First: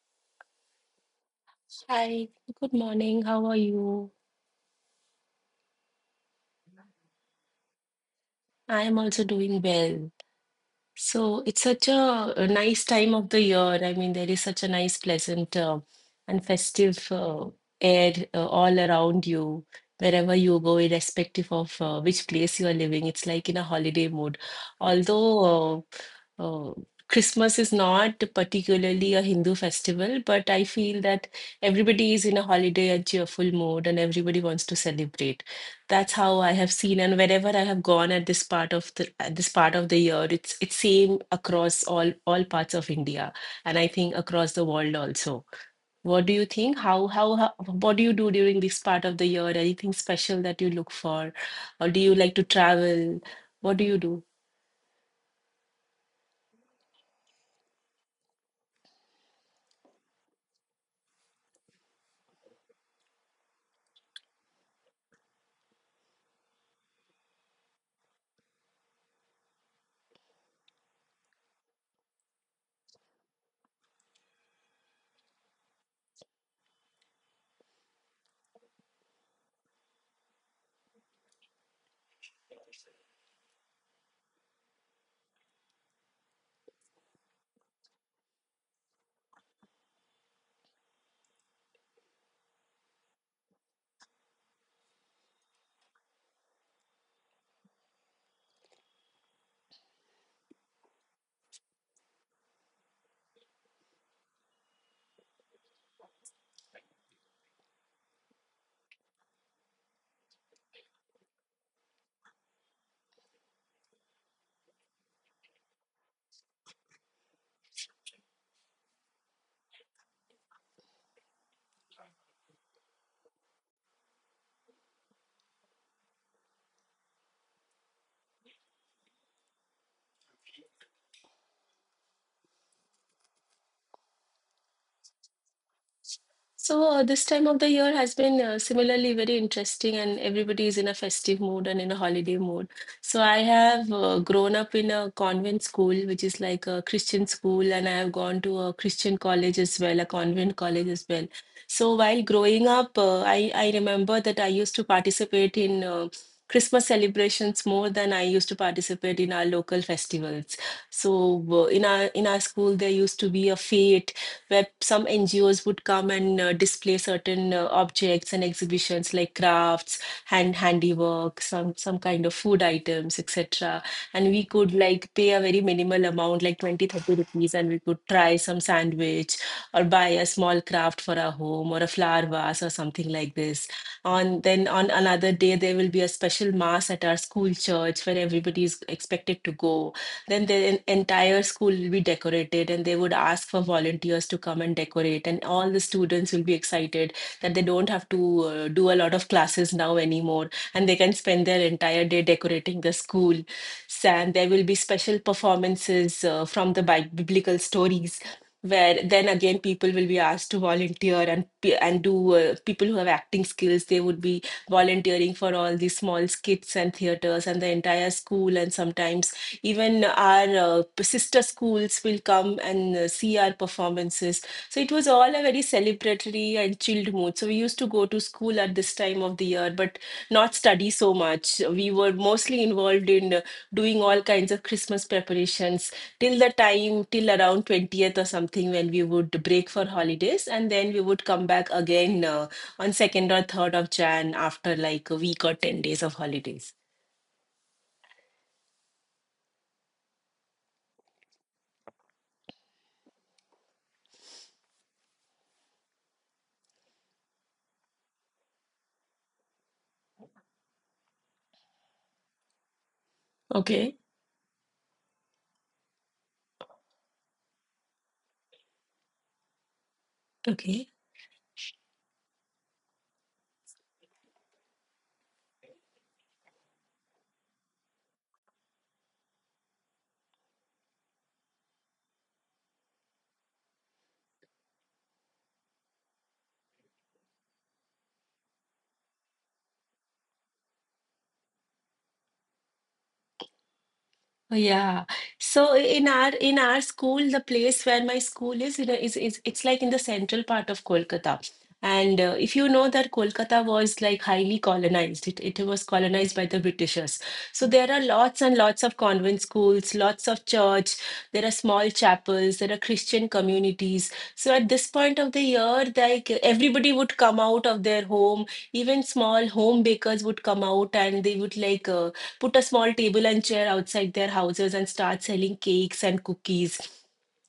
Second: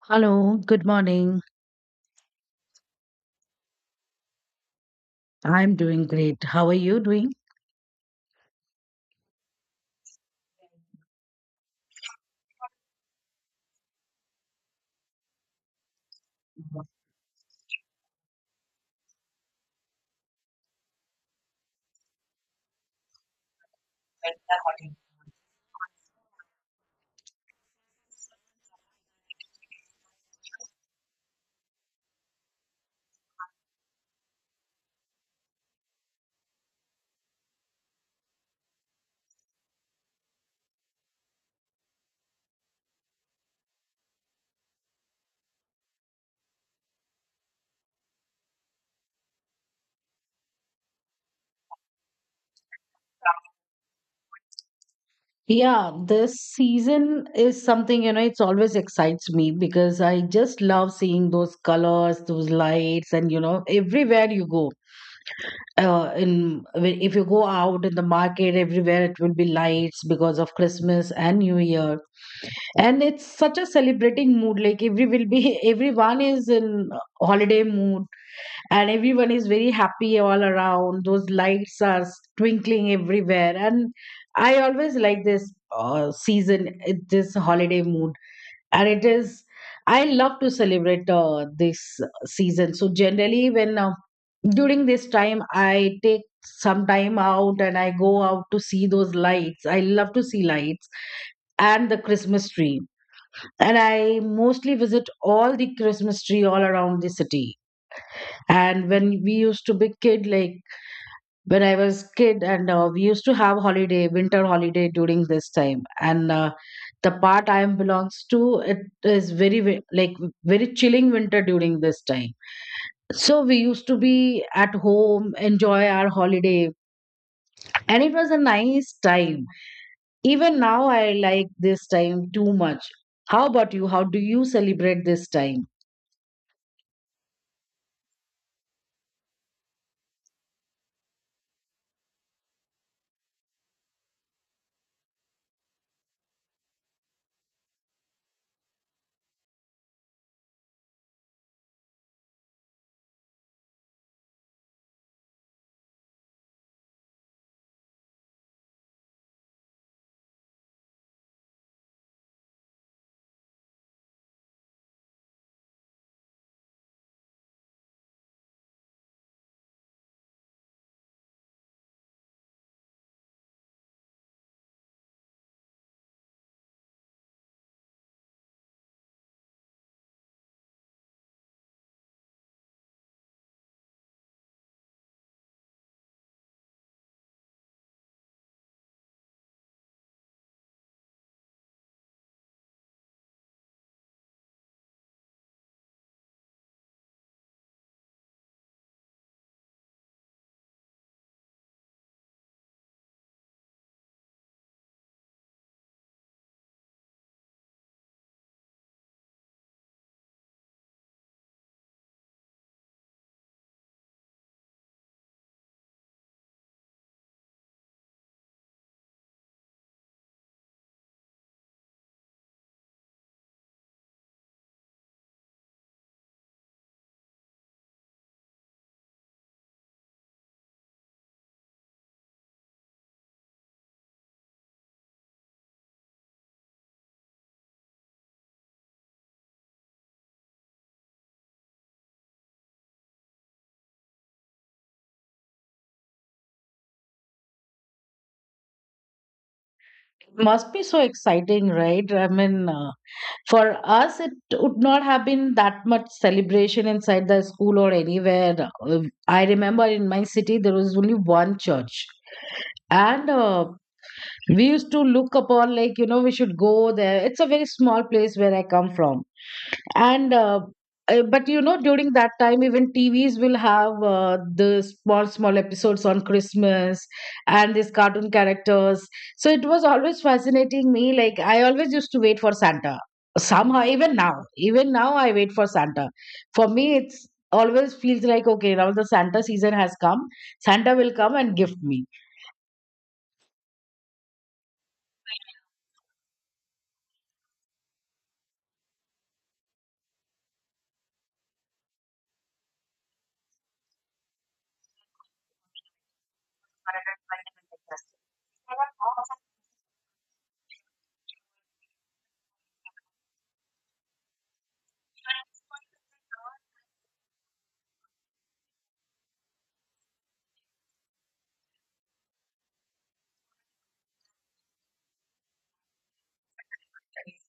Hello, good morning. Hi, good morning. How are you? I'm doing great. How are you doing? I am also doing well. So it's such a, nice time of the year. I mean, there is such a nice, pleasant, and festive air all around you. Wherever you go, irrespective of which place you are living, it's like in a holiday mode. Although uh, uh, Christmas is not particularly a Hindu festival, but I feel that everybody is in a holiday and cheerful mode, and everybody wants to celebrate. That's how I have seen, and wherever I have gone at this part of the year, it's same across all parts of India, and I think across the world also. What do you think? How what do you do during this part of the year? Anything special that you look for, or do you like to travel? What do you do? Yeah, this season is something, it's always excites me because I just love seeing those colors, those lights, and, everywhere you go. If you go out in the market, everywhere it will be lights because of Christmas and New Year, and it's such a celebrating mood. Like every will be everyone is in holiday mood, and everyone is very happy all around, those lights are twinkling everywhere, and I always like this season, this holiday mood, and it is, I love to celebrate this season. So generally, when during this time, I take some time out and I go out to see those lights. I love to see lights and the christmas tree, and I mostly visit all the christmas tree all around the city. And when we used to be kid, like when I was kid, and we used to have holiday, winter holiday during this time. And the part I am belongs to, it is like very chilling winter during this time. So we used to be at home, enjoy our holiday, and it was a nice time. Even now, I like this time too much. How about you? How do you celebrate this time? So, this time of the year has been similarly very interesting, and everybody is in a festive mood and in a holiday mood. So, I have grown up in a convent school, which is like a Christian school, and I have gone to a Christian college as well, a convent college as well. So, while growing up, I remember that I used to participate in Christmas celebrations more than I used to participate in our local festivals. So, in our school, there used to be a fete where some NGOs would come and display certain objects and exhibitions like crafts, handiwork, some kind of food items, etc. And we could like pay a very minimal amount, like 20-30 rupees, and we could try some sandwich or buy a small craft for our home or a flower vase or something like this. On another day, there will be a special mass at our school church where everybody is expected to go, then the entire school will be decorated and they would ask for volunteers to come and decorate, and all the students will be excited that they don't have to do a lot of classes now anymore and they can spend their entire day decorating the school. So, and there will be special performances from the biblical stories where then again people will be asked to volunteer and pe- and do people who have acting skills, they would be volunteering for all these small skits and theaters, and the entire school and sometimes even our sister schools will come and see our performances. So it was all a very celebratory and chilled mood. So we used to go to school at this time of the year, but not study so much. We were mostly involved in doing all kinds of Christmas preparations till around 20th or something, when we would break for holidays. And then we would come back again on 2nd or 3rd of Jan after like a week or 10 days of holidays. Must be so exciting, right? I mean, for us, it would not have been that much celebration inside the school or anywhere. I remember in my city, there was only one church. And Okay. we used to look upon like, you know, we should go there. It's a very small place where I come from, and Okay. But you know, during that time, even tvs will have the small small episodes on christmas and these cartoon characters. So it was always fascinating me, like I always used to wait for santa. Somehow, even now, I wait for santa. For me, it's always feels like, okay, now the santa season has come. Santa will come and gift me. Oh, yeah. So in our school, the place where my school is, you know, is it's like in the central part of Kolkata. And if you know that Kolkata was like highly colonized, it was colonized by the Britishers. So there are lots and lots of convent schools, lots of church, there are small chapels, there are Christian communities. So at this point of the year, like everybody would come out of their home, even small home bakers would come out and they would like put a small table and chair outside their houses and start selling cakes and cookies.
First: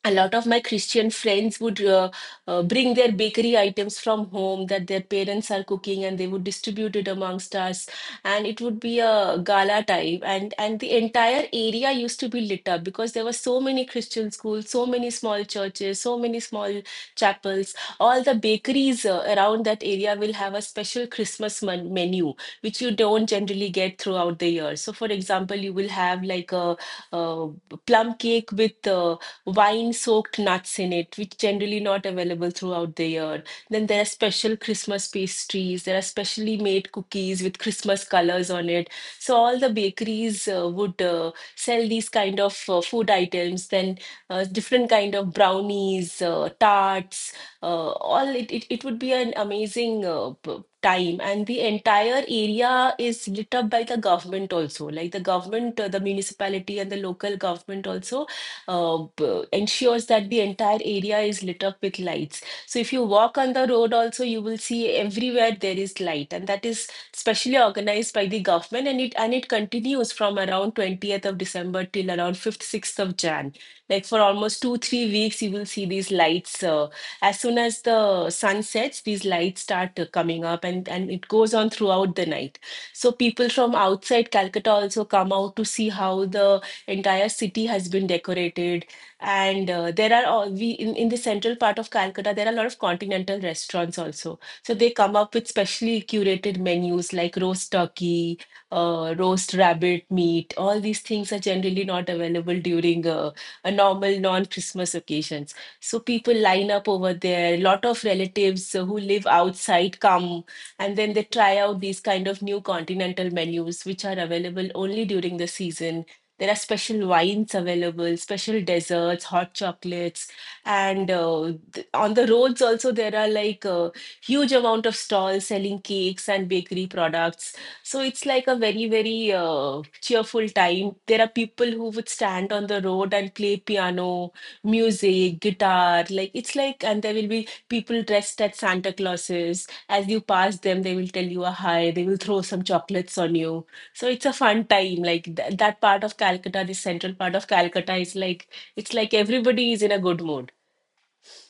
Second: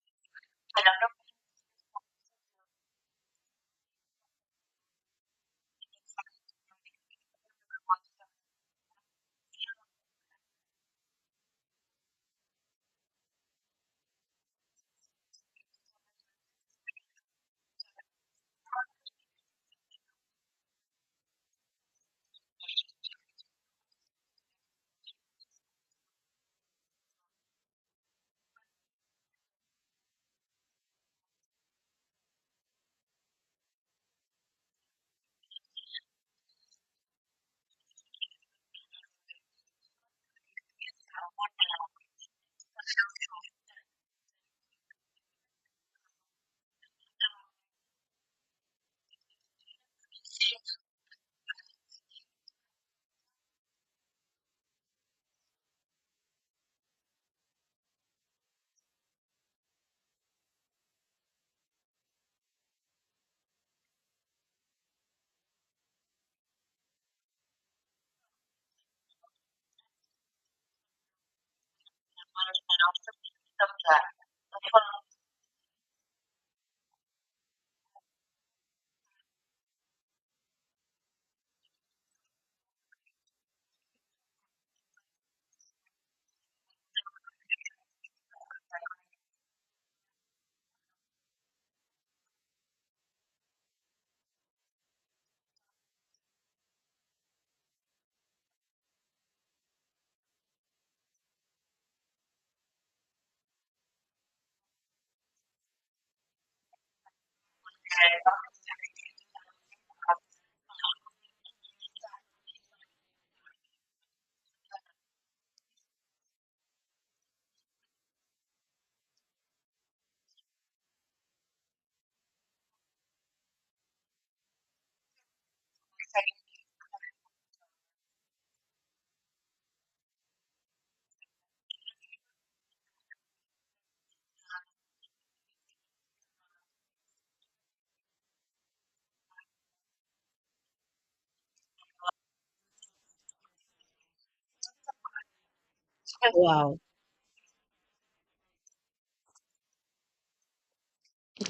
A lot of my Christian friends would bring their bakery items from home that their parents are cooking and they would distribute it amongst us. And it would be a gala type. And the entire area used to be lit up because there were so many Christian schools, so many small churches, so many small chapels. All the bakeries around that area will have a special Christmas menu which you don't generally get throughout the year. So, for example, you will have like uh plum cake with wine-soaked nuts in it, which generally not available throughout the year. Then there are special Christmas pastries. There are specially made cookies with Christmas colors on it. So all the bakeries would sell these kind of food items. Then different kind of brownies, tarts, all it would be an amazing time, and the entire area is lit up by the government also, like the government, the municipality and the local government also ensures that the entire area is lit up with lights. So if you walk on the road also, you will see everywhere there is light, and that is specially organized by the government, and it continues from around 20th of December till around 5th 6th of Jan, like for almost 2-3 weeks you will see these lights. As soon as the sun sets, these lights start coming up, and it goes on throughout the night. So people from outside Calcutta also come out to see how the entire city has been decorated. And there are all in the central part of Calcutta, there are a lot of continental restaurants also. So they come up with specially curated menus like roast turkey, roast rabbit meat. All these things are generally not available during a normal non-Christmas occasions. So people line up over there. A lot of relatives who live outside come, and then they try out these kind of new continental menus, which are available only during the season. There are special wines available, special desserts, hot chocolates, and on the roads also there are like a huge amount of stalls selling cakes and bakery products. So it's like a very, very cheerful time. There are people who would stand on the road and play piano music, guitar, like and there will be people dressed as Santa Clauses. As you pass them, they will tell you a hi, they will throw some chocolates on you. So it's a fun time. Like th that part of Calcutta, the Wow, central part of Calcutta is like, it's like everybody is in a good mood.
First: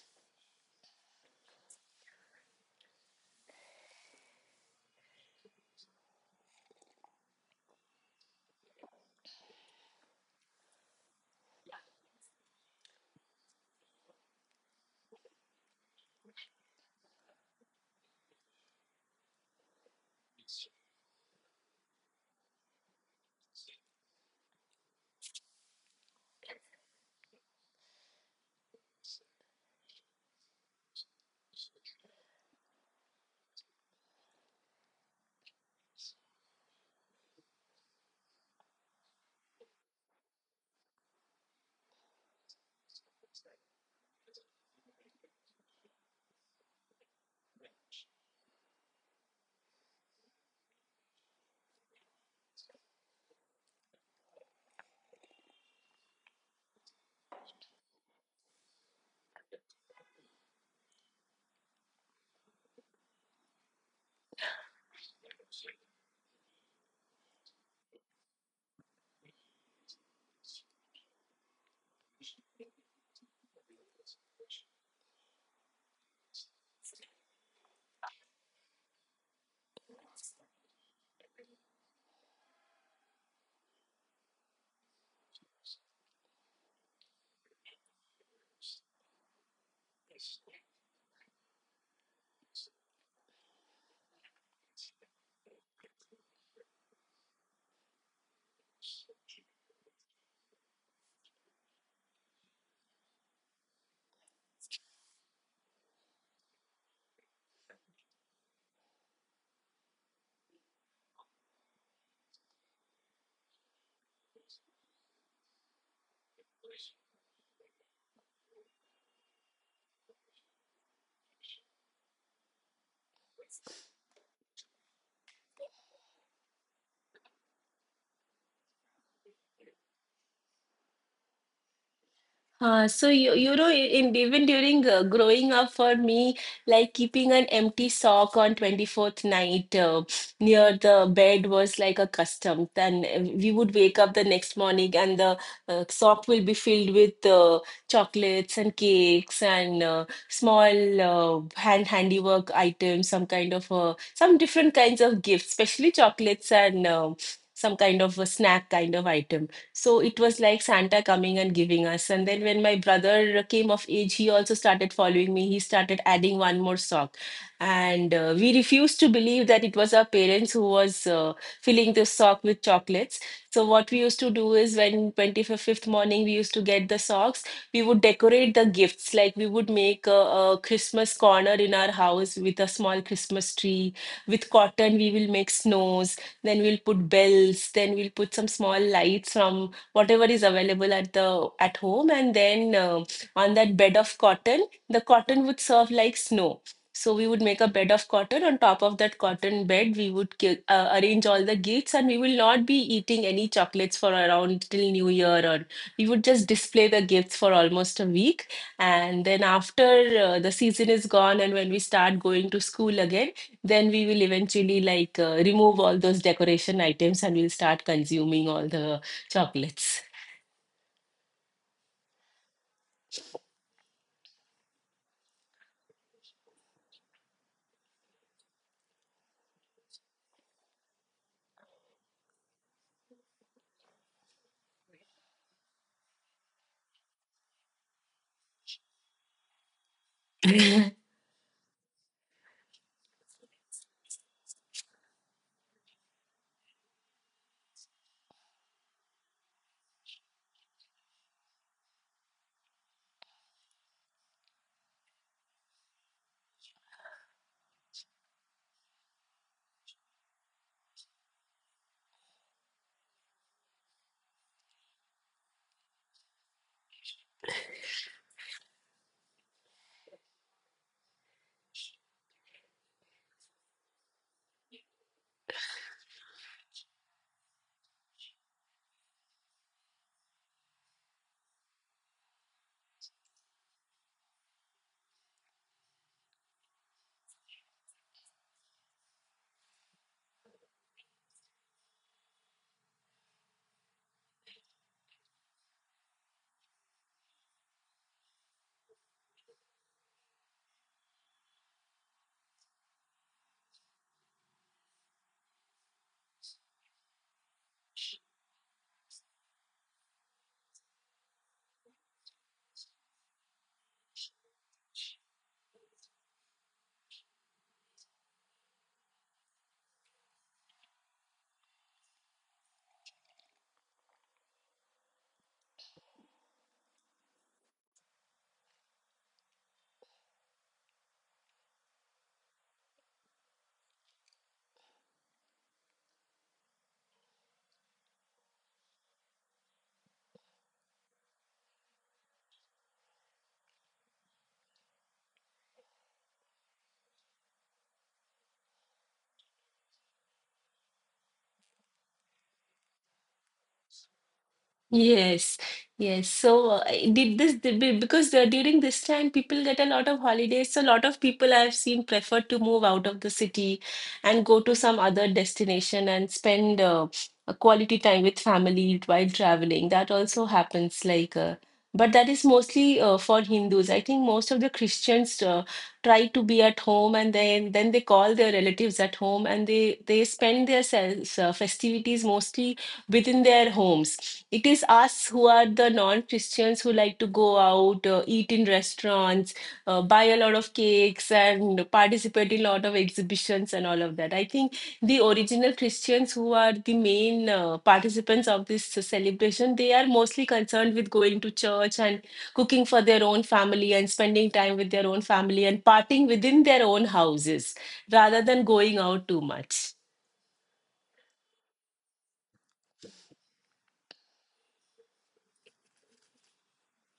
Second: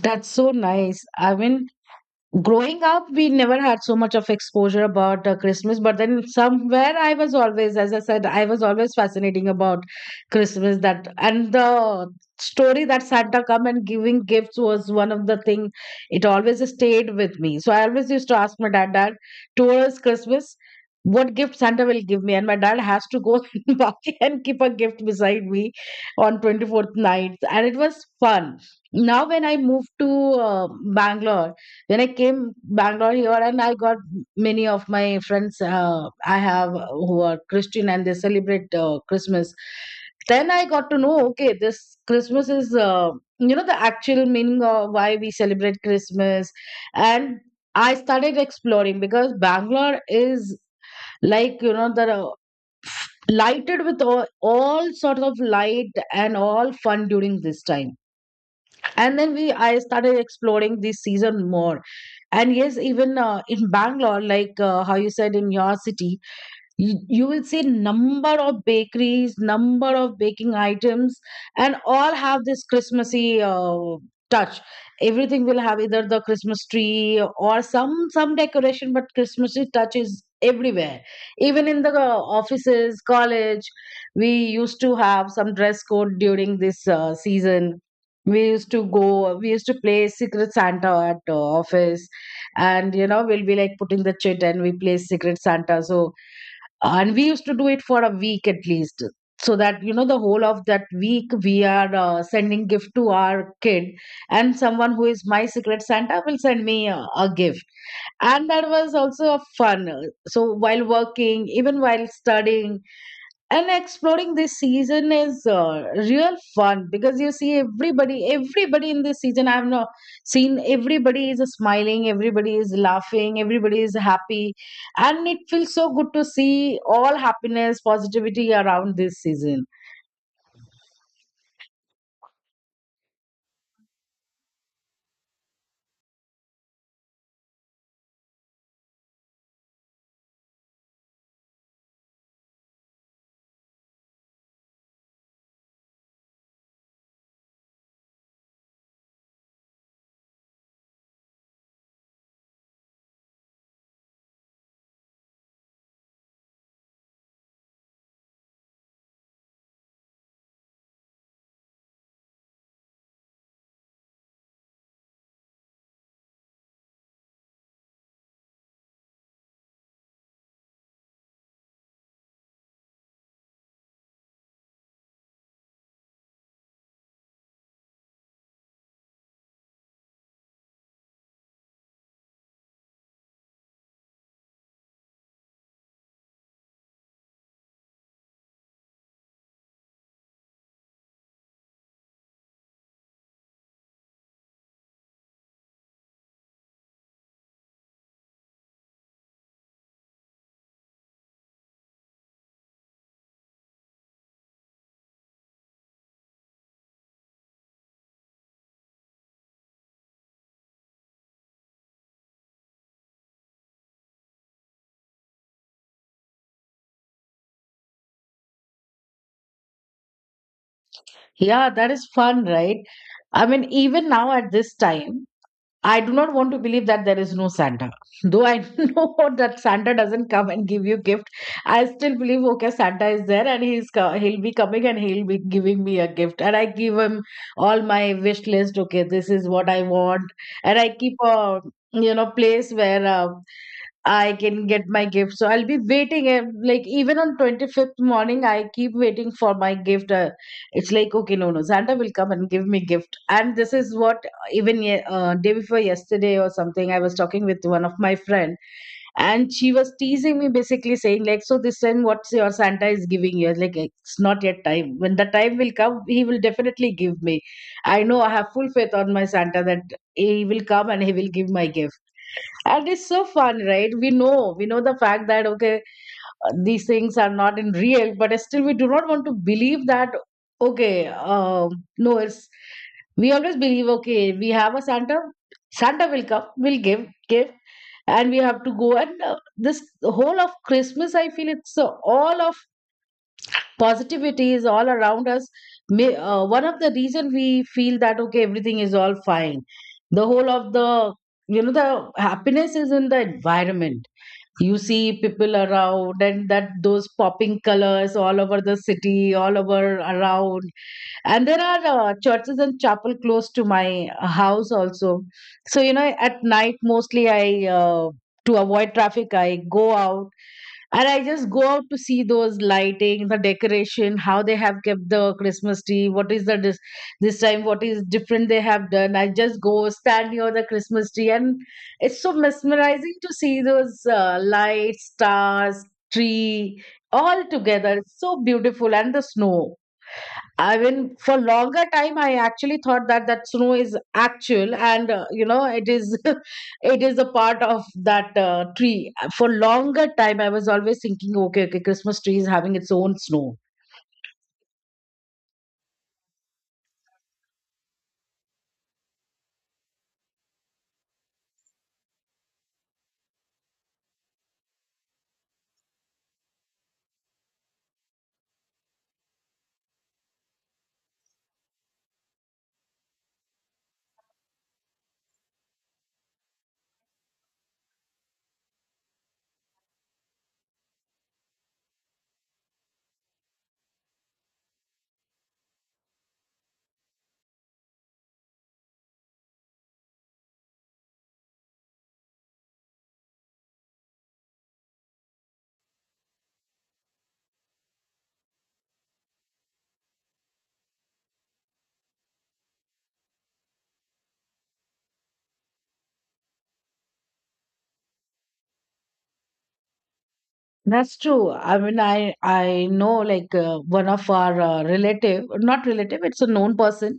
that's so nice. I mean, growing up, we never had so much of exposure about christmas, but then somewhere I was always, as I said, I was always fascinating about christmas. That, and the story that santa come and giving gifts was one of the thing, it always stayed with me. So I always used to ask my dad towards christmas what gift santa will give me. And my dad has to go buy and keep a gift beside me on 24th night, and it was fun. Now, when I moved to uh, bangalore, when I came Bangalore here, and I got many of my friends, I have who are Christian and they celebrate Christmas. Then I got to know, okay, this Christmas is you know, the actual meaning of why we celebrate Christmas. And I started exploring because Bangalore is, like, you know, the lighted with all sorts of light and all fun during this time. And then we I started exploring this season more. And yes, even in bangalore, like how you said in your city, you will see number of bakeries, number of baking items, and all have this christmassy touch. Everything will have either the christmas tree or some decoration, but christmassy touch is everywhere, even in the offices, college. We used to have some dress code during this season. We used to play secret santa at office. And you know, we'll be like putting the chit and we play secret santa. So, and we used to do it for a week at least, so that you know the whole of that week we are sending gift to our kid, and someone who is my secret santa will send me a gift, and that was also a fun. So while working, even while studying and exploring, this season is real fun because you see everybody, in this season. I've not seen, everybody is smiling, everybody is laughing, everybody is happy, and it feels so good to see all happiness, positivity around this season. So you you know I- in even during growing up for me, like keeping an empty sock on 24th night near the bed was like a custom. Then we would wake up the next morning and the sock will be filled with chocolates and cakes and small hand handiwork items, some kind of some different kinds of gifts, especially chocolates and some kind of a snack kind of item. So it was like Santa coming and giving us. And then when my brother came of age, he also started following me. He started adding one more sock. And we refused to believe that it was our parents who was filling the sock with chocolates. So what we used to do is when 25th morning we used to get the socks, we would decorate the gifts. Like we would make a Christmas corner in our house with a small Christmas tree. With cotton, we will make snows, then we'll put bells, then we'll put some small lights from whatever is available at home, and then on that bed of cotton, the cotton would serve like snow. So we would make a bed of cotton. On top of that cotton bed, we would arrange all the gifts, and we will not be eating any chocolates for around till New Year, or we would just display the gifts for almost a week. And then after the season is gone, and when we start going to school again, then we will eventually like remove all those decoration items and we'll start consuming all the chocolates. Yeah, that is fun, right? I mean, even now, at this time, I do not want to believe that there is no Santa. Though I know that Santa doesn't come and give you gift, I still believe, okay, Santa is there, and he'll be coming and he'll be giving me a gift. And I give him all my wish list. Okay, this is what I want, and I keep a, you know, place where I can get my gift. So I'll be waiting. Eh, like even on 25th morning, I keep waiting for my gift. It's like, okay, no, no, Santa will come and give me gift, and this is what, even day before yesterday or something, I was talking with one of my friend, and she was teasing me, basically saying, like, so this time what's your santa is giving you. I was like, it's not yet time. When the time will come, he will definitely give me. I know, I have full faith on my santa that he will come and he will give my gift. And it's so fun, right? We know the fact that, okay, these things are not in real, but still we do not want to believe that, okay, no, it's, we always believe, okay, we have a santa. Santa will come, will give gift, and we have to go. And this whole of christmas, I feel it's all of positivity is all around us. May, one of the reason we feel that okay, everything is all fine, the whole of the, you know, the happiness is in the environment. You see people around, and that those popping colors all over the city, all over around. And there are churches and chapel close to my house also. So you know, at night mostly, I to avoid traffic, I go out, and I just go out to see those lighting, the decoration, how they have kept the Christmas tree, what is the this time, what is different they have done. I just go stand near the Christmas tree, and it's so mesmerizing to see those lights, stars, tree, all together. It's so beautiful, and the snow. I mean, for longer time, I actually thought that that snow is actual, and you know, it is, it is a part of that tree. For longer time, I was always thinking, okay, okay, Christmas tree is having its own snow. Yes, yes. So, I did this did be- because during this time, people get a lot of holidays. So, a lot of people I've seen prefer to move out of the city and go to some other destination and spend a quality time with family while traveling. That also happens, like, but that is mostly for Hindus. I think most of the Christians try to be at home and then they call their relatives at home and they spend their festivities mostly within their homes. It is us who are the non Christians who like to go out, eat in restaurants, buy a lot of cakes, and participate in a lot of exhibitions and all of that. I think the original Christians who are the main participants of this celebration, they are mostly concerned with going to church and cooking for their own family and spending time with their own family and partying within their own houses rather than going out too much. That's true. I mean, I know, like one of our relative, not relative, it's a known person.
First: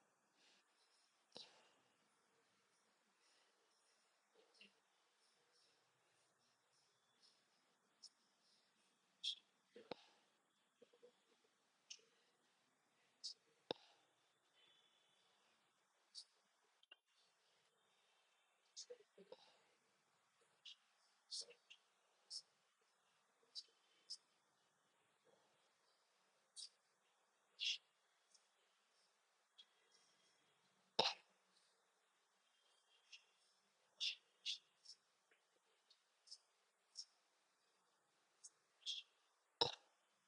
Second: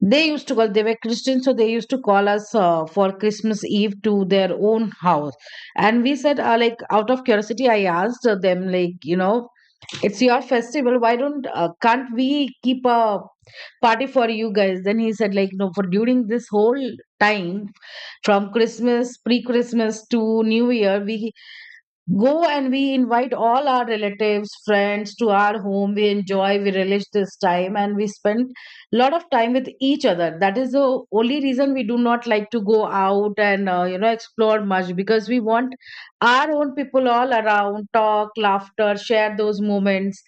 They used to call. They were Christian, so they used to call us for Christmas Eve to their own house. And we said, like, out of curiosity, I asked them, like, you know, it's your festival. Why don't can't we keep a party for you guys? Then he said, like, no, for during this whole time, from christmas, pre christmas, to new year, we go, and we invite all our relatives, friends to our home. We enjoy, we relish this time, and we spend a lot of time with each other. That is the only reason we do not like to go out and you know, explore much, because we want our own people all around, talk, laughter, share those moments.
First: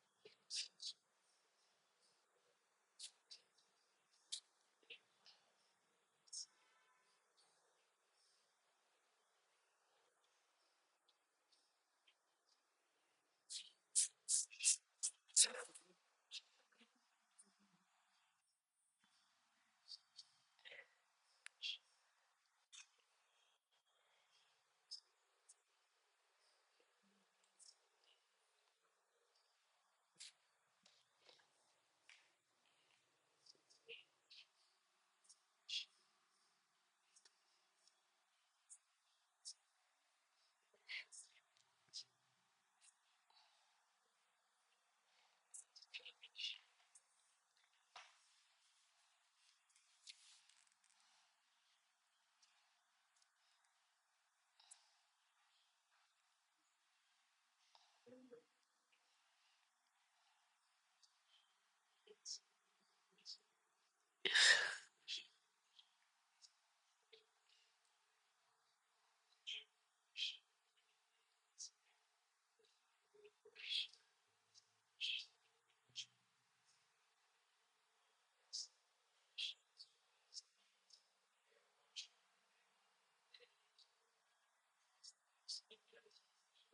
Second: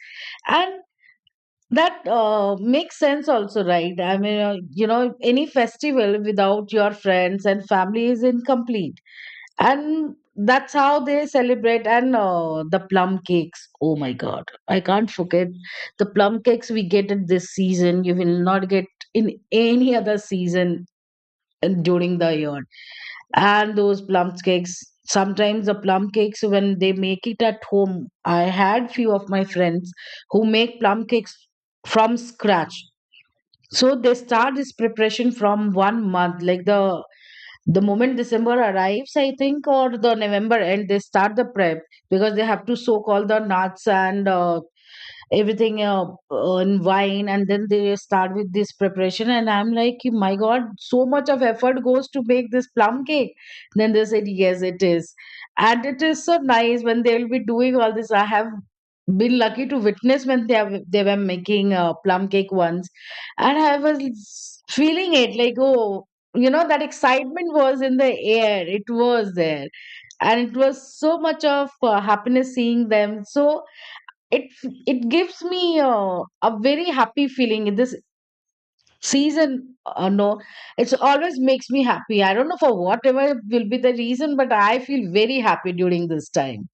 And that makes sense also, right? I mean, any festival without your friends and family is incomplete, and that's how they celebrate. And the plum cakes, oh my god, I can't forget the plum cakes. We get it this season, you will not get in any other season and during the year. And those plum cakes, sometimes the plum cakes when they make it at home, I had few of my friends who make plum cakes from scratch. So they start this preparation from one month, like the moment December arrives, I think, or the November end, they start the prep because they have to soak all the nuts and everything in wine, and then they start with this preparation. And I'm like, my god, so much of effort goes to make this plum cake. Then they said yes it is, and it is so nice when they will be doing all this. I have been lucky to witness when they were making plum cake once, and I was feeling it like, oh, you know, that excitement was in the air, it was there. And it was so much of happiness seeing them. So it it gives me a very happy feeling in this season. No, it's always makes me happy. I don't know for whatever will be the reason, but I feel very happy during this time.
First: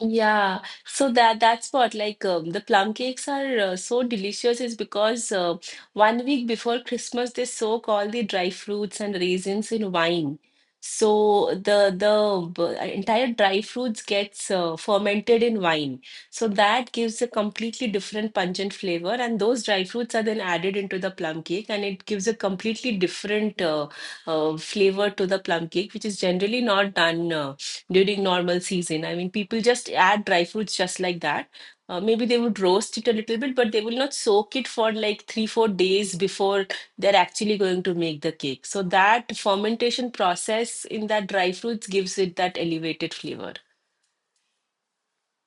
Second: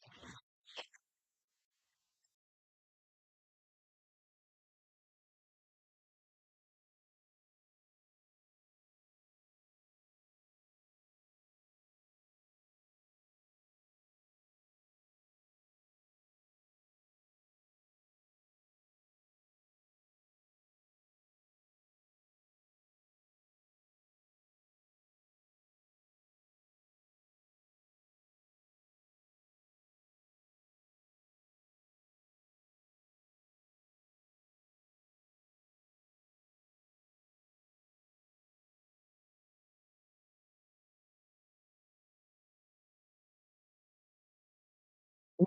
Yeah, so that's what, like, the plum cakes are so delicious is because, one week before Christmas, they soak all the dry fruits and raisins in wine. So the entire dry fruits gets fermented in wine. So that gives a completely different pungent flavor, and those dry fruits are then added into the plum cake, and it gives a completely different flavor to the plum cake, which is generally not done. During normal season. I mean, people just add dry fruits just like that. Maybe they would roast it a little bit, but they will not soak it for like 3, 4 days before they're actually going to make the cake. So that fermentation process in that dry fruits gives it that elevated flavor.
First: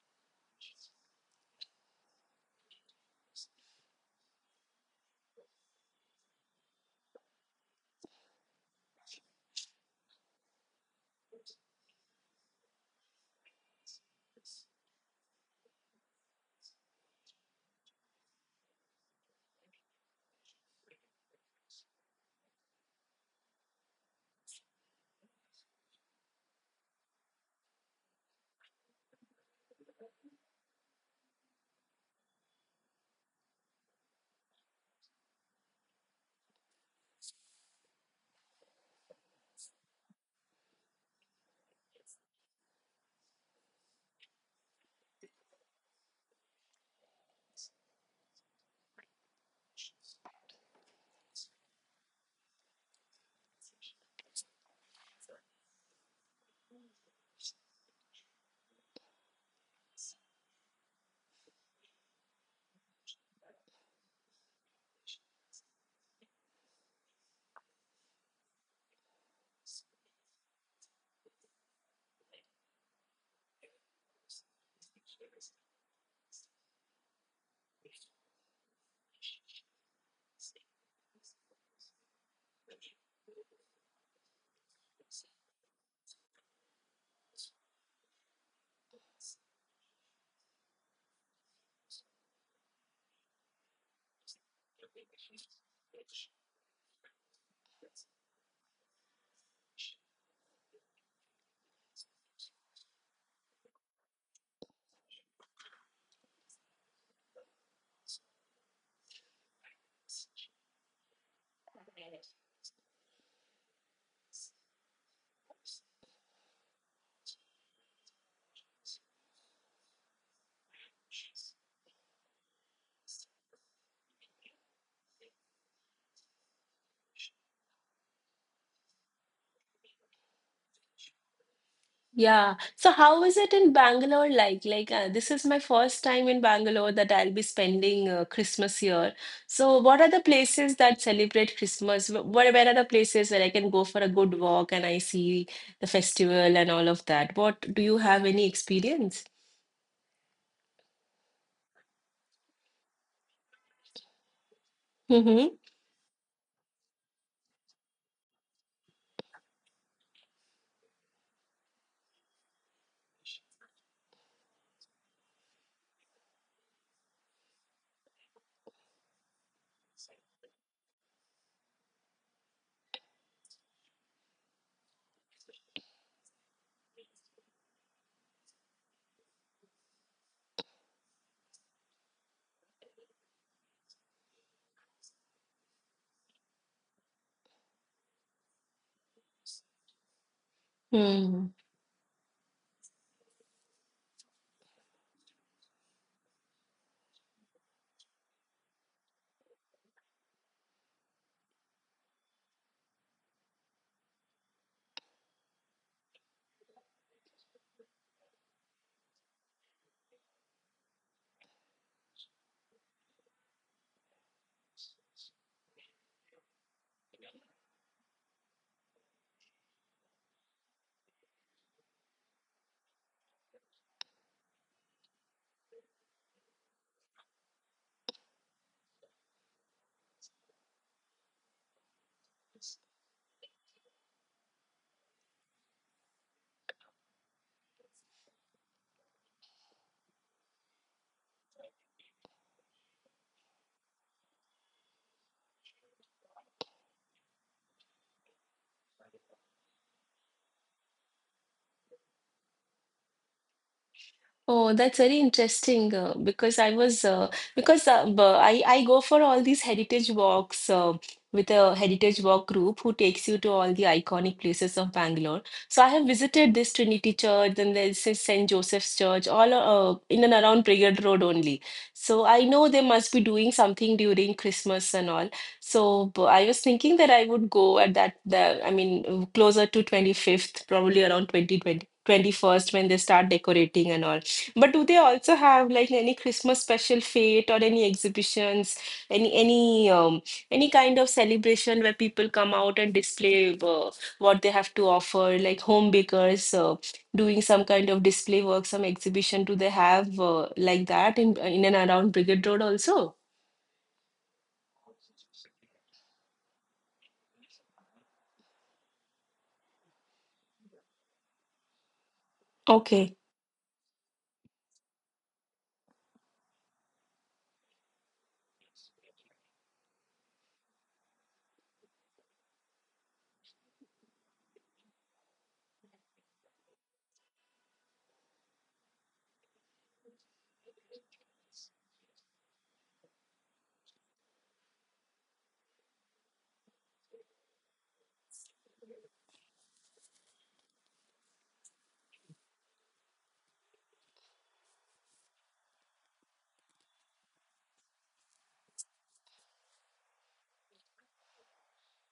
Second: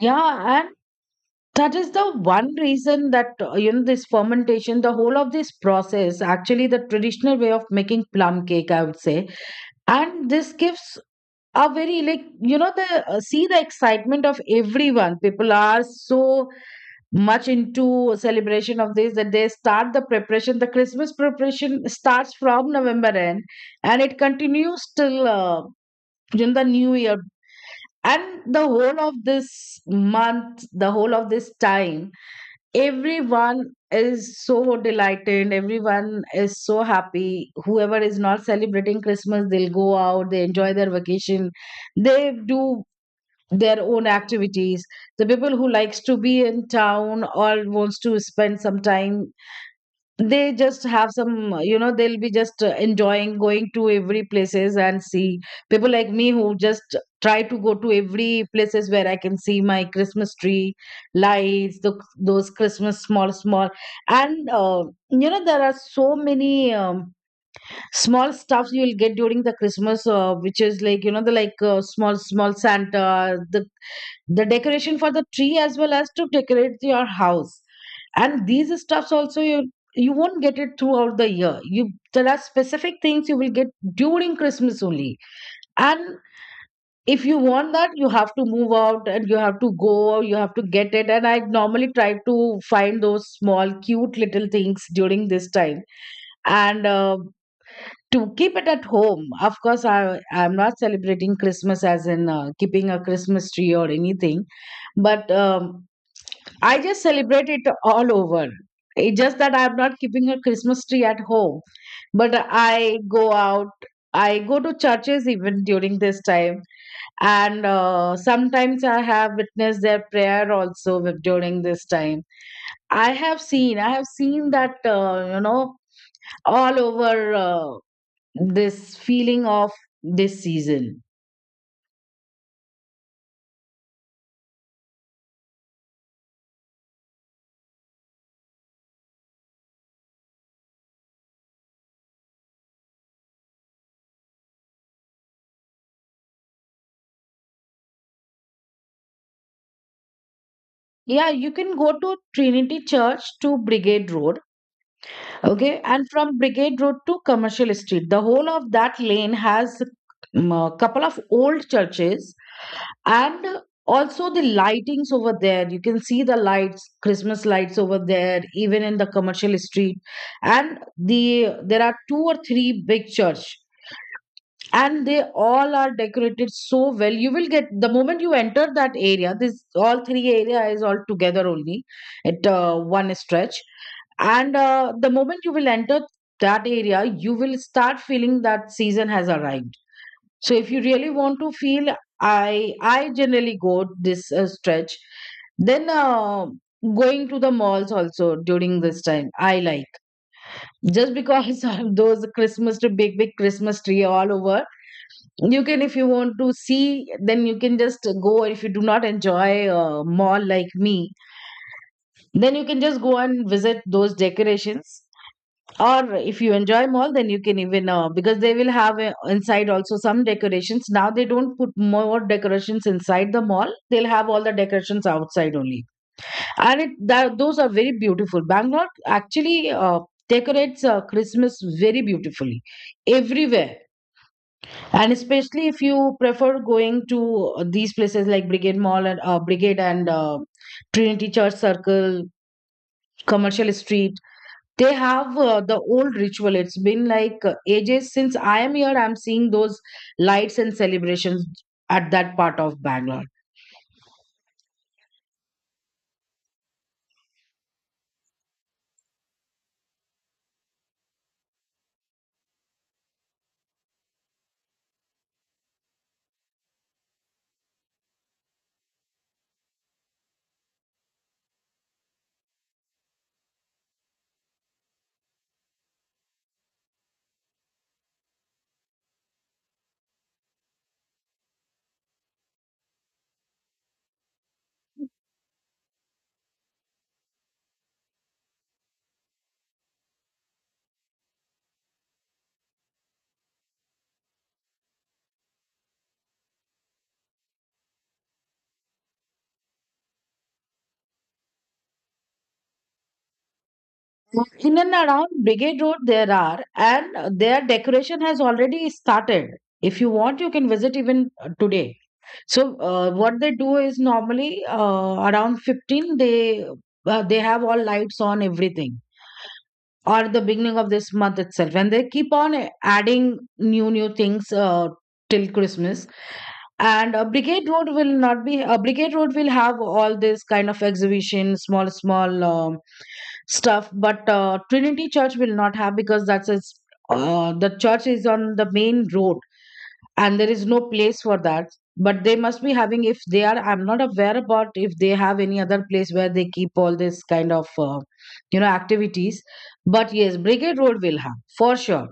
Yeah, and that is the one reason that this fermentation, the whole of this process, actually the traditional way of making plum cake, I would say. And this gives a very, like, you know, the see the excitement of everyone. People are so much into celebration of this that they start the preparation, the Christmas preparation, starts from November end, and it continues till in the new year. And the whole of this month, the whole of this time, everyone is so delighted, everyone is so happy. Whoever is not celebrating Christmas, they'll go out, they enjoy their vacation, they do their own activities. The people who likes to be in town or wants to spend some time, they just have some, you know, they'll be just enjoying, going to every places and see. People like me who just try to go to every places where I can see my Christmas tree lights, those Christmas small small, and you know, there are so many small stuffs you'll get during the Christmas, which is like, you know, the like small small Santa, the decoration for the tree as well as to decorate your house. And these stuffs also, you won't get it throughout the year. You, there are specific things you will get during Christmas only. And if you want that, you have to move out and you have to go, or you have to get it. And I normally try to find those small cute little things during this time, and to keep it at home. Of course, I'm not celebrating Christmas as in keeping a Christmas tree or anything, but I just celebrate it all over. It's just that I'm not keeping a Christmas tree at home, but I go out. I go to churches even during this time, and sometimes I have witnessed their prayer also during this time. I have seen that all over, this feeling of this season. Yeah. So how is it in Bangalore like? Like, this is my first time in Bangalore that I'll be spending Christmas here. So what are the places that celebrate Christmas? Where are the places where I can go for a good walk and I see the festival and all of that? What, do you have any experience? Yeah, you can go to Trinity Church to Brigade Road. Okay, and from Brigade Road to Commercial Street, the whole of that lane has a couple of old churches, and also the lightings over there. You can see the lights, Christmas lights over there, even in the Commercial Street. And there are two or three big church, and they all are decorated so well. You will get the moment you enter that area, this all three area is all together only at one stretch. And the moment you will enter that area, you will start feeling that season has arrived. So if you really want Mm-hmm. to feel, I generally go this stretch. Then going to the malls also during this time I like, just because of those Christmas tree, big big Christmas tree all over. You can, if you want to see, then you can just go. If you do not enjoy a mall like me, then you can just go and visit those decorations. Or if you enjoy mall, then you can even because they will have inside also some decorations. Now they don't put more decorations inside the mall, they'll have all the decorations outside only. And those are very beautiful. Bangalore actually decorates Christmas very beautifully everywhere. And especially if you prefer going to these places like Brigade Mall and Brigade and Trinity Church Circle, Commercial Street, they have the old ritual. It's been like ages since I am here. I'm seeing those lights and celebrations at that part of Bangalore. Oh, that's very interesting because I was because b- I go for all these heritage walks with a heritage walk group who takes you to all the iconic places of Bangalore. So I have visited this Trinity Church, and there's this St. Joseph's Church, all in and around Brigade Road only. So I know they must be doing something during Christmas and all. So I was thinking that I would go, at that the I mean, closer to 25th, probably around twenty twenty twenty first when they start decorating and all, but do they also have like any Christmas special fete or any exhibitions, any any um, any kind of celebration where people come out and display what they have to offer, like home bakers doing some kind of display work, some exhibition? Do they have like that in and around Brigade Road also? In and around Brigade Road, there are, and their decoration has already started. If you want, you can visit even today. So Okay. what they do is normally around 15 they have all lights on everything, or the beginning of this month itself, and they keep on adding new new things till Christmas. And Brigade Road will not be Brigade Road will have all this kind of exhibition, small small stuff. But Trinity Church will not have, because that's a, the church is on the main road, and there is no place for that. But they must be having, if they are, I'm not aware about if they have any other place where they keep all this kind of activities. But yes, Brigade Road will have for sure.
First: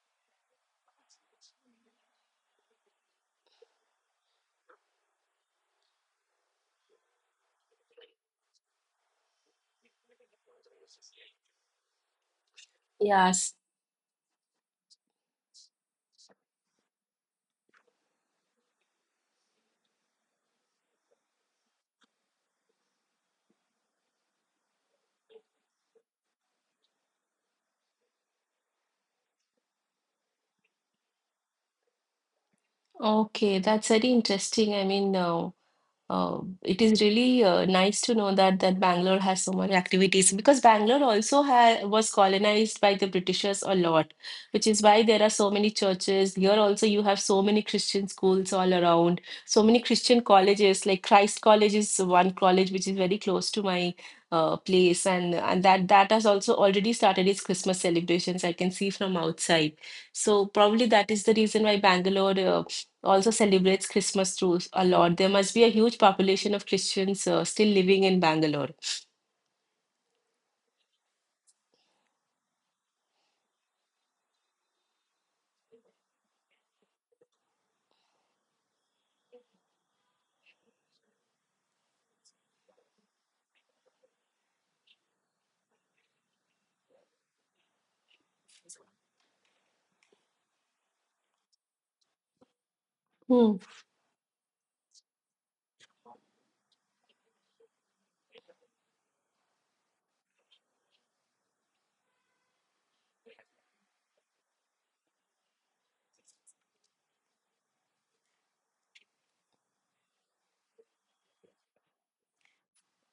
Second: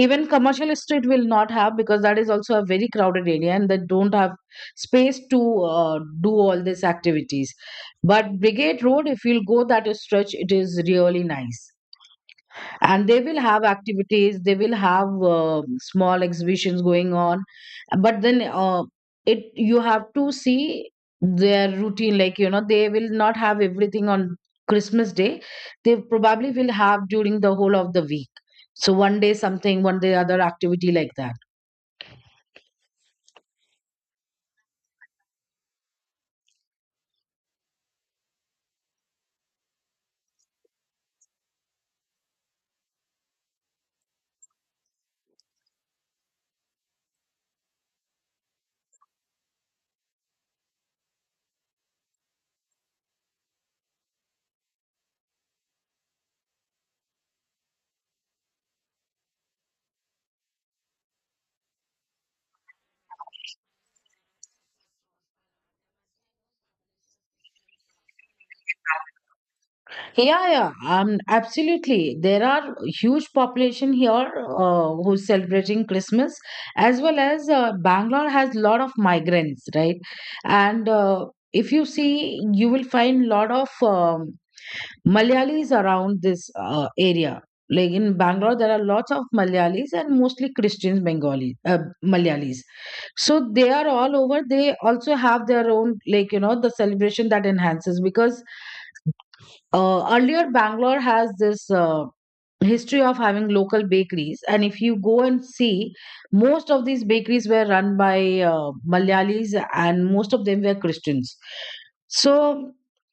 Even Commercial Street will not have, because that is also a very crowded area and they don't have space to do all these activities. But Brigade Road, if you'll go that stretch, it is really nice, and they will Yes. have activities. They will have small exhibitions going on. But then it, you have to see their routine, like, you know, they will not have everything on Christmas day. They probably will have during the whole of the week, so one day something, one day other activity, like that. Okay, that's very interesting. I mean, it is really nice to know that Bangalore has so many activities because Bangalore also ha was colonized by the Britishers a lot, which is why there are so many churches. Here also you have so many Christian schools all around, so many Christian colleges. Like Christ College is one college which is very close to my place, and that has also already started its Christmas celebrations. I can see from outside. So probably that is the reason why Bangalore also celebrates Christmas too a lot. There must be a huge population of Christians still living in Bangalore. Yeah, yeah, absolutely. There are huge population here who's celebrating Christmas, as well as Bangalore has lot of migrants, right? And if you see, you will find lot of Malayalis around this area. Like in Bangalore, there are lots of Malayalis and mostly Christians, Bengali, Malayalis. So Hmm. they are all over. They also have their own, like, you know, the celebration that enhances because earlier, Bangalore has this history of having local bakeries, and if you go and see, most of these bakeries were run by Malayalis, and most of them were Christians. So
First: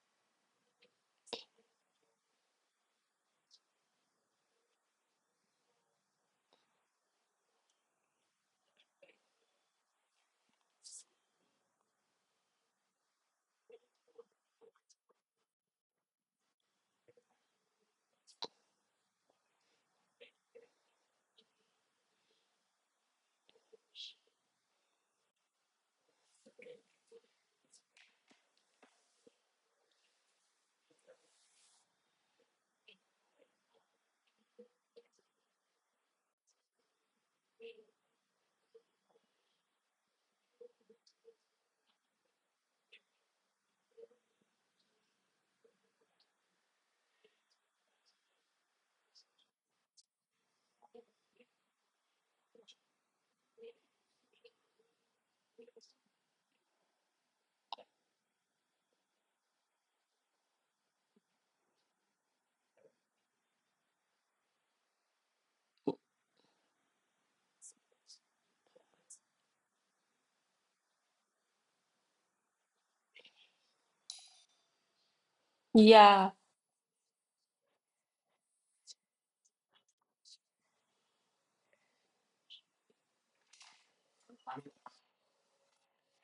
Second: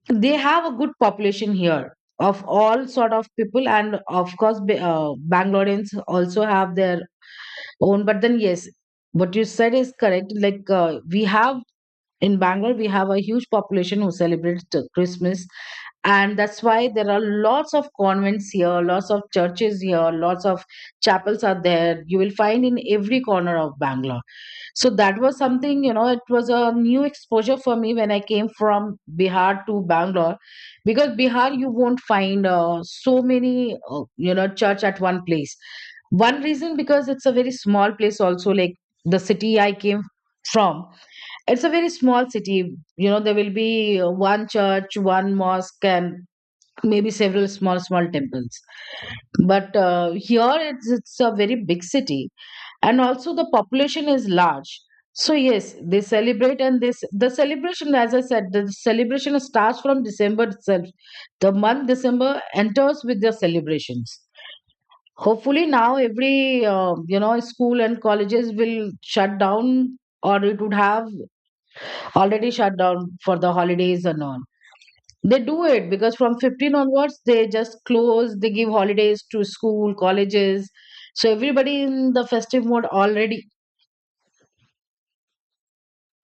they have a good population here of all sort of people, and of course, Bangaloreans also have their own. But then, yes, what you said is correct. Like we have, in Bangalore, we have a huge population who celebrates Christmas, and that's why there are lots of convents here, lots of churches here, lots of chapels are there. You will find in every corner of Bangalore. So that was something, you know, it was a new exposure for me when I came from Bihar to Bangalore, because Bihar you won't find so many church at one place. One reason, because it's a very small place also, like the city I came from, it's a very small city. You know, there will be one church, one mosque, and maybe several small small temples. But here it's a very big city, and also the population is large. So yes, they celebrate. And this, the celebration, as I said, the celebration starts from December itself. The month December enters with their celebrations. Hopefully now every school and colleges will shut down, or it would have already shut down for the holidays and all. They do it because Yeah. from 15 onwards, they just close, they give holidays to school, colleges. So everybody in the festive mode already.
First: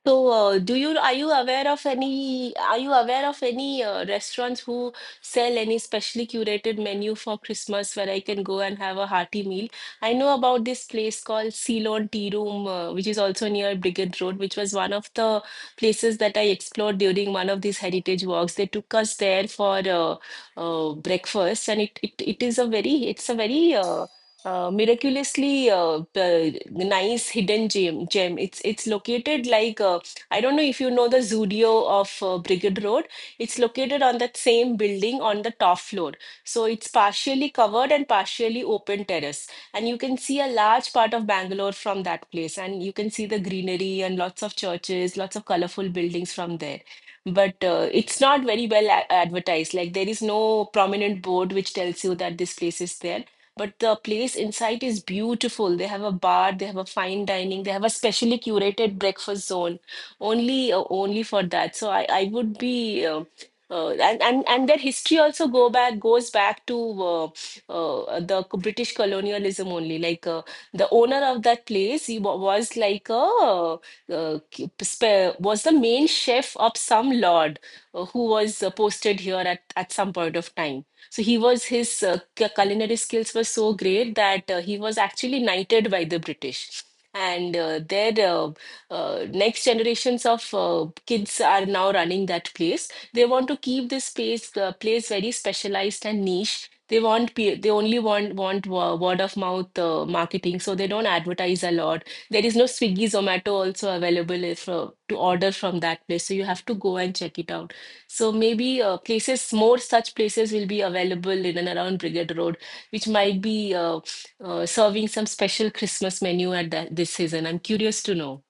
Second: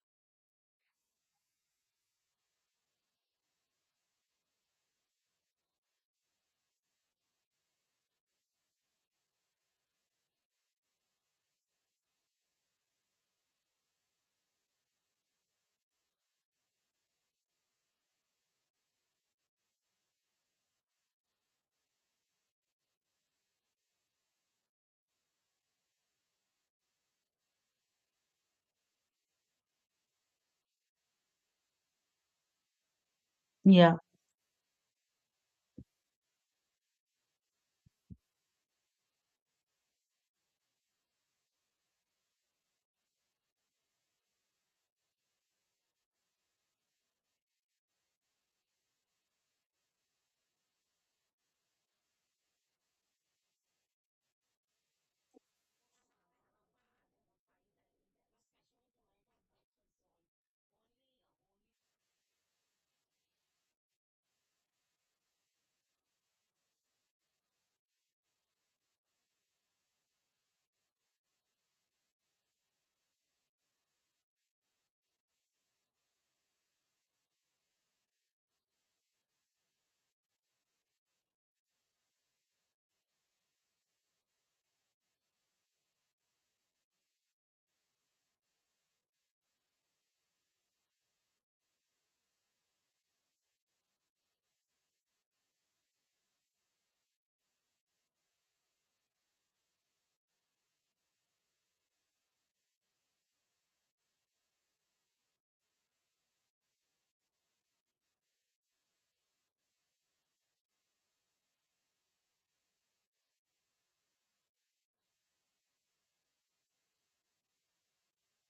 So, do you are you aware of any restaurants who sell any specially curated menu for Christmas where I can go and have a hearty meal? I know about this place called Ceylon Tea Room, which is also near Brigade Road, which was one of the places that I explored during one of these heritage walks. They took us there for breakfast, and it is a very it's a very miraculously the nice hidden gem. It's located, like, I don't know if you know the Zudio of Brigade Road. It's Yeah. located on that same building on the top floor, so it's partially covered and partially open terrace, and you can see a large part of Bangalore from that place, and you can see the greenery and lots of churches, lots of colorful buildings from there. But it's not very well advertised, like there is no prominent board which tells you that this place is there. But the place inside is beautiful. They have a bar, they have a fine dining, they have a specially curated breakfast zone only for that. So I would be And their history also go back goes back to British colonialism only. Like, the owner of that place, he was like a k- spe- was the main chef of some lord, who was posted here at some point of time. So he was His culinary skills were so great that he was actually knighted by the British. And their next generations of kids are now running that place. They want to keep this place very specialized and niche. They only word of mouth marketing, so they don't advertise a lot. There is no Swiggy, Zomato also available if, to order from that place, so you have to go and check it out. So maybe more such places will be available in and around Brigade Road, which might be serving some special Christmas menu this season. I'm curious to know.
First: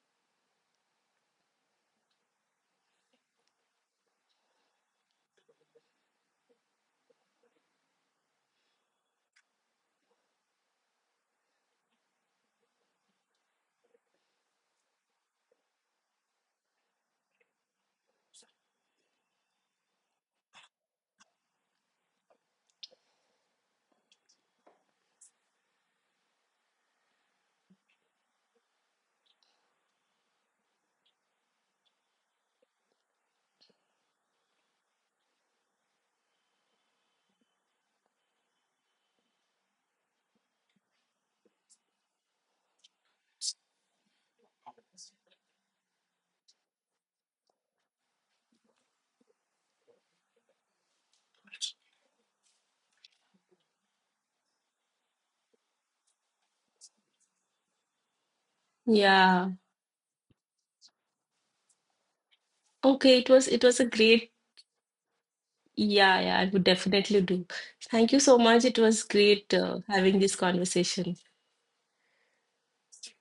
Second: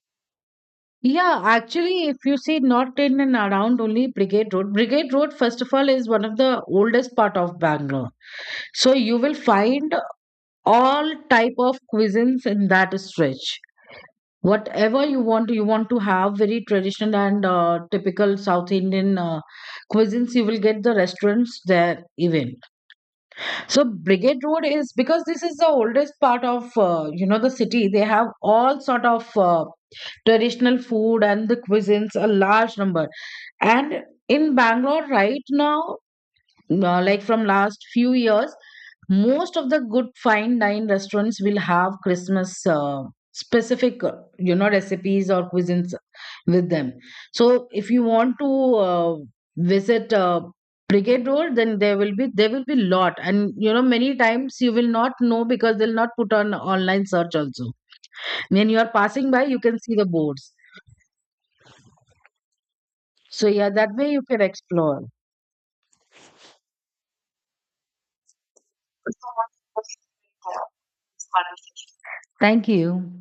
Yeah, actually, if you see, not in and around only Brigade Road. Brigade Road, first of all, is one of the oldest part of Bangalore. So you will find all type of cuisines in that stretch. Whatever you want to have very traditional and typical South Indian cuisines, you will get the restaurants there even. So Brigade Road is, because this is the oldest part of the city, they have all sort of traditional food and the cuisines, a large number. And in Bangalore right now, like from last few years, most of the good fine dine restaurants will have Christmas specific recipes or cuisines with them. So if you want to uh, visit Brigade Road, then there will be, there will be lot. And you know, many times you will not know because they'll not put on online search also. When you are passing by, Yeah. you can see the boards. Okay, it So was it yeah, was a that way you great. can explore. Yeah, yeah, I would definitely do. Thank you so much. It was great having this conversation. Thank you.